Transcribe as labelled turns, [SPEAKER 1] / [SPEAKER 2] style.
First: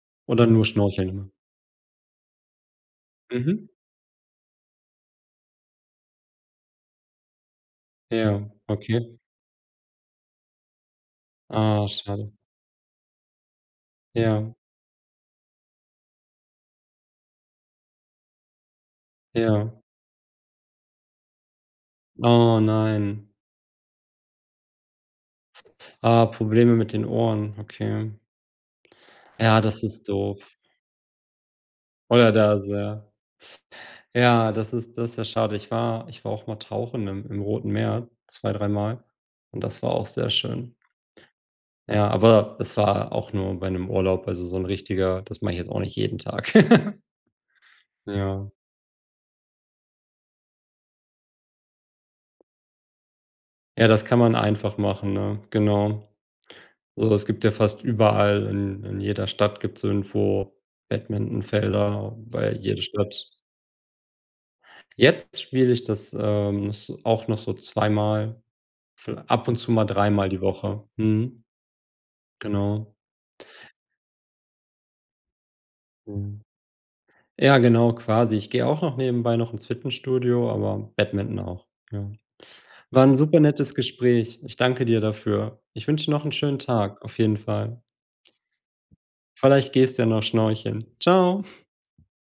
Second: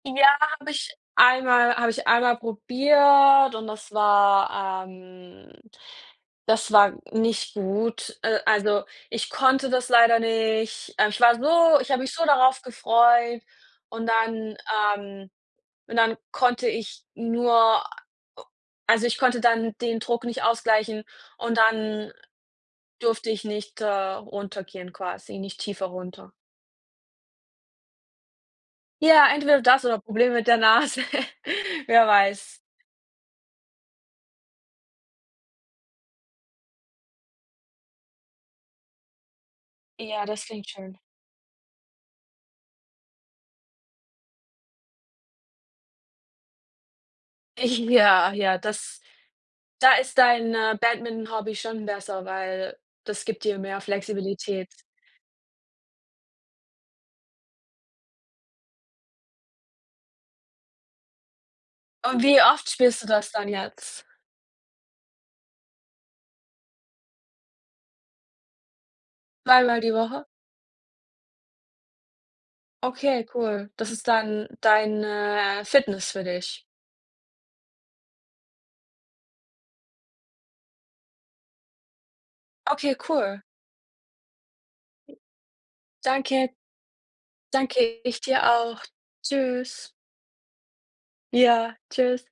[SPEAKER 1] Ja,
[SPEAKER 2] Oder nur
[SPEAKER 1] habe ich
[SPEAKER 2] Schnorcheln immer?
[SPEAKER 1] einmal habe ich einmal probiert und
[SPEAKER 2] Mhm.
[SPEAKER 1] das war, ähm das war nicht gut. Äh,
[SPEAKER 2] Ja,
[SPEAKER 1] also
[SPEAKER 2] okay.
[SPEAKER 1] ich konnte das leider nicht. Äh, ich war so
[SPEAKER 2] Ah,
[SPEAKER 1] ich habe mich so
[SPEAKER 2] schade.
[SPEAKER 1] darauf gefreut und
[SPEAKER 2] Ja.
[SPEAKER 1] dann, ähm und dann konnte ich nur äh, also ich konnte
[SPEAKER 2] Ja.
[SPEAKER 1] dann den Druck nicht ausgleichen und dann
[SPEAKER 2] Oh,
[SPEAKER 1] durfte
[SPEAKER 2] nein.
[SPEAKER 1] ich nicht, äh, runtergehen quasi nicht tiefer
[SPEAKER 2] Ah,
[SPEAKER 1] runter.
[SPEAKER 2] Probleme mit den Ohren, okay.
[SPEAKER 1] Ja,
[SPEAKER 2] Ja,
[SPEAKER 1] entweder das
[SPEAKER 2] das
[SPEAKER 1] oder
[SPEAKER 2] ist
[SPEAKER 1] Problem mit
[SPEAKER 2] doof.
[SPEAKER 1] der Nase, wer
[SPEAKER 2] Oder
[SPEAKER 1] weiß.
[SPEAKER 2] das, ja. Ja das ist das ja schade. Ich war ich war auch mal tauchen im im Roten Meer 2, dreimal und das war auch
[SPEAKER 1] Ja,
[SPEAKER 2] sehr
[SPEAKER 1] das klingt
[SPEAKER 2] schön.
[SPEAKER 1] schön.
[SPEAKER 2] Ja, aber es war auch nur bei 'nem Urlaub, also so 'n richtiger. Das mache ich jetzt auch nicht jeden Tag.
[SPEAKER 1] Ja,
[SPEAKER 2] Ja.
[SPEAKER 1] ja, das da ist dein, äh, Badminton-Hobby schon besser, weil das gibt dir mehr
[SPEAKER 2] Ja das kann man
[SPEAKER 1] Flexibilität.
[SPEAKER 2] einfach machen, ne? Genau. So, das gibt ja fast überall in in jeder Stadt gibt es irgendwo Badmintonfelder,
[SPEAKER 1] Und wie
[SPEAKER 2] weil
[SPEAKER 1] oft
[SPEAKER 2] jede
[SPEAKER 1] spielst du
[SPEAKER 2] Stadt
[SPEAKER 1] das dann jetzt?
[SPEAKER 2] Jetzt spiele ich das, ähm, s auch noch so zweimal, vi ab und zu
[SPEAKER 1] Zweimal
[SPEAKER 2] mal
[SPEAKER 1] die Woche?
[SPEAKER 2] dreimal die Woche. Mhm. Genau.
[SPEAKER 1] Okay, cool. Das ist dann deine, äh, Fitness für
[SPEAKER 2] Mhm.
[SPEAKER 1] dich.
[SPEAKER 2] Ja, genau quasi, ich gehe auch noch nebenbei noch ins Fitnessstudio, aber Badminton auch, ja.
[SPEAKER 1] Okay,
[SPEAKER 2] War 'n
[SPEAKER 1] cool.
[SPEAKER 2] supernettes Gespräch. Ich danke dir dafür. Ich wünsche dir noch 'n
[SPEAKER 1] Danke.
[SPEAKER 2] schönen Tag auf jeden Fall.
[SPEAKER 1] Danke, ich dir auch.
[SPEAKER 2] Vielleicht
[SPEAKER 1] Tschüss.
[SPEAKER 2] gehst du ja noch Schnorcheln. Ciao.
[SPEAKER 1] Ja, tschüss.